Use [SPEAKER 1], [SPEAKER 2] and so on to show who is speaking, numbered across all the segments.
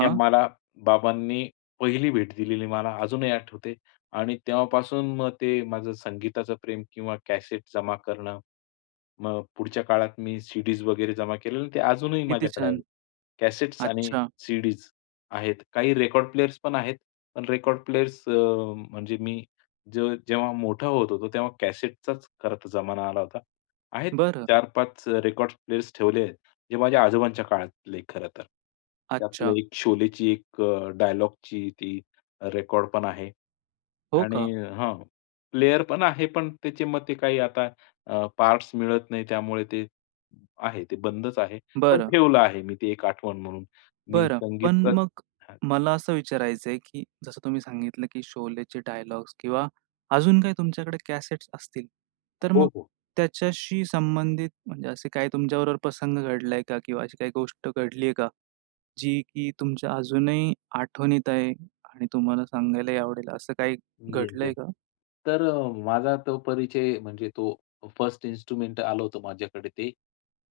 [SPEAKER 1] हे मला बाबांनी पहिली भेट दिलेली, मला अजूनही आठवते आणि तेव्हापासून मग ते माझं संगीताचं प्रेम किंवा कॅसेट जमा करणं. मग पुढच्या काळात मी सी-डीज वगैरे जमा केलेल्या, ते अजूनही
[SPEAKER 2] किती
[SPEAKER 1] माझ्याकडे आहे.
[SPEAKER 2] छान!
[SPEAKER 1] कॅसेट्स आणि
[SPEAKER 2] अच्छा.
[SPEAKER 1] सी-डीज आहेत, काही रेकॉर्ड प्लेयर्स पण आहेत. पण रेकॉर्ड प्लेयर्स, अ, म्हणजे मी जे जेव्हा मोठा होत होतो, तेव्हा कॅसेटचाच खरं तर जमाना आला होता. आहेत
[SPEAKER 2] बरं.
[SPEAKER 1] 4-5 अ, रेकॉर्ड्स प्लेयर्स ठेवले, जे माझ्या आजोबांच्या काळातले खरं तर. त्यातलं
[SPEAKER 2] अच्छा.
[SPEAKER 1] एक शोलेची एक अ, डायलॉगची ती रेकॉर्ड पण आहे
[SPEAKER 2] हो का?
[SPEAKER 1] आणि हां, प्लेयर पण आहे. पण त्याचे मग ते काही आता अ, पार्ट्स मिळत नाही, त्यामुळे ते आहे ते बंदच आहे. पण
[SPEAKER 2] बरं.
[SPEAKER 1] ठेवलं आहे मी ते एक आठवण म्हणून. मी
[SPEAKER 2] बरं. पण
[SPEAKER 1] संगीतच
[SPEAKER 2] मग
[SPEAKER 1] हां.
[SPEAKER 2] मला असं विचारायच आहे की जसं तुम्ही सांगितलं, की शोलेचे डायलॉग्स किंवा अजून काही तुमच्याकडे कॅसेट्स असतील. तर
[SPEAKER 1] हो,
[SPEAKER 2] मग
[SPEAKER 1] हो.
[SPEAKER 2] त्याच्याशी संबंधित म्हणजे असे काही तुमच्याबरोबर प्रसंग घडलाय का? किंवा अशी काही गोष्ट घडली आहे का? जी की तुमच्या अजूनही आठवणीत आहे आणि तुम्हाला सांगायलाही आवडेल, असं काही
[SPEAKER 1] मी एक तर
[SPEAKER 2] घडलंय का?
[SPEAKER 1] तर अ, माझा तो परिचय म्हणजे तो फर्स्ट इन्स्ट्रुमेंट आलं होतं माझ्याकडे ते.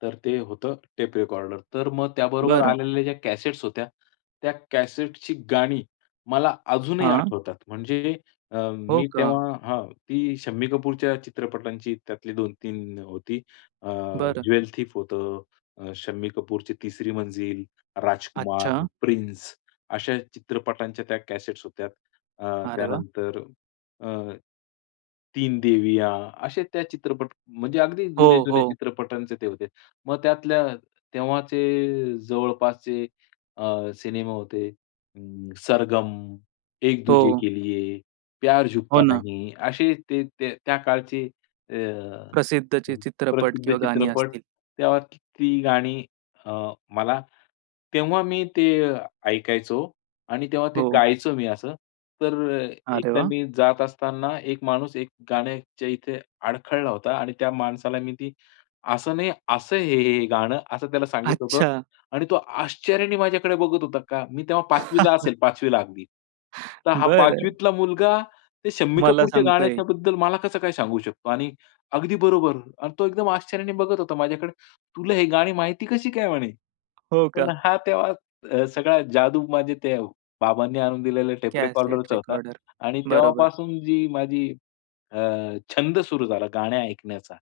[SPEAKER 1] तर ते होतं टेप रेकॉर्डर. तर मग त्याबरोबर
[SPEAKER 2] बरं.
[SPEAKER 1] आलेल्या ज्या कॅसेट्स होत्या, त्या कॅसेटची गाणी मला अजूनही
[SPEAKER 2] हां.
[SPEAKER 1] आठवतात. म्हणजे अ,
[SPEAKER 2] हो
[SPEAKER 1] मी
[SPEAKER 2] का?
[SPEAKER 1] तेव्हा हं. ती शम्मी कपूरच्या चित्रपटांची त्यातली 2-3 होती. अ,
[SPEAKER 2] बरं.
[SPEAKER 1] ज्वेल थीफ होतं, अ, शम्मी कपूरची तिसरी मंजिल, राजकुमार,
[SPEAKER 2] अच्छा.
[SPEAKER 1] प्रिन्स अशा चित्रपटांच्या त्या कॅसेट्स होत्या. अ,
[SPEAKER 2] अरे वाह!
[SPEAKER 1] त्यानंतर अ, तीन देविया असे त्या चित्रपट म्हणजे अगदी
[SPEAKER 2] हो,
[SPEAKER 1] जुने-जुने
[SPEAKER 2] हो.
[SPEAKER 1] चित्रपटांचे ते होते. मग त्यातल्या तेव्हाचे जवळपासचे अ, सिनेमा होते अं, सरगम, एक दूजे
[SPEAKER 2] हो.
[SPEAKER 1] के लिये, प्यार
[SPEAKER 2] हो
[SPEAKER 1] झुकता
[SPEAKER 2] ना.
[SPEAKER 1] नही असे ते ते त्या काळचे अ,
[SPEAKER 2] प्रसिद्धचे चित्रपट
[SPEAKER 1] प्रसिद्ध
[SPEAKER 2] किंवा गाणी
[SPEAKER 1] चित्रपट
[SPEAKER 2] असतील.
[SPEAKER 1] त्यात ती गाणी अ, मला तेव्हा मी ते ऐकायचो आणि तेव्हा ते
[SPEAKER 2] हो.
[SPEAKER 1] गायचो मी असं. तर अ,
[SPEAKER 2] अरे
[SPEAKER 1] एकदा
[SPEAKER 2] वाह!
[SPEAKER 1] मी जात असताना, एक माणूस एक गाण्याच्या इथे अडखळला होता आणि त्या माणसाला मी ती, "असं नाही, असं आहे हे, हे गाणं" असं त्याला सांगितलं होतं.
[SPEAKER 2] अच्छा.
[SPEAKER 1] आणि तो आश्चर्याने माझ्याकडे बघत होता, का मी तेव्हा 5वीला असेल, 5वीला अगदी. "तर हा
[SPEAKER 2] बरं.
[SPEAKER 1] 5वीतला मुलगा, ते शम्मी
[SPEAKER 2] मला
[SPEAKER 1] कपूरच्या
[SPEAKER 2] सांगतोय.
[SPEAKER 1] गाण्याच्याबद्दल मला कसं काय सांगू शकतो? आणि अगदी बरोबर." अन् तो एकदम आश्चर्याने बघत होता माझ्याकडे. "तुला हे गाणी माहिती कशी काय?" म्हणे.
[SPEAKER 2] हो का?
[SPEAKER 1] पण हा तेव्हा अ, सगळा जादू माझ्या ते बाबांनी आणून दिलेल्या टेप
[SPEAKER 2] कॅसेट
[SPEAKER 1] रेकॉर्डररचा होता
[SPEAKER 2] रेकॉर्डर.
[SPEAKER 1] आणि
[SPEAKER 2] बरोबर.
[SPEAKER 1] तेव्हापासून जी माझी अ, छंद सुरू झाला गाण्या ऐकण्याचा,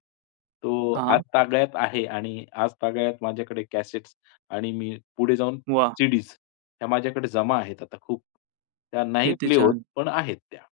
[SPEAKER 1] तो
[SPEAKER 2] हां.
[SPEAKER 1] आजतागयत आहे आणि आजतागयात माझ्याकडे कॅसेट्स आणि मी पुढे जाऊन
[SPEAKER 2] वाह!
[SPEAKER 1] सी-डीज त्या माझ्याकडे जमा आहेत आता खूप. त्या नाही
[SPEAKER 2] किती
[SPEAKER 1] प्ले होत,
[SPEAKER 2] छान!
[SPEAKER 1] पण आहेत त्या.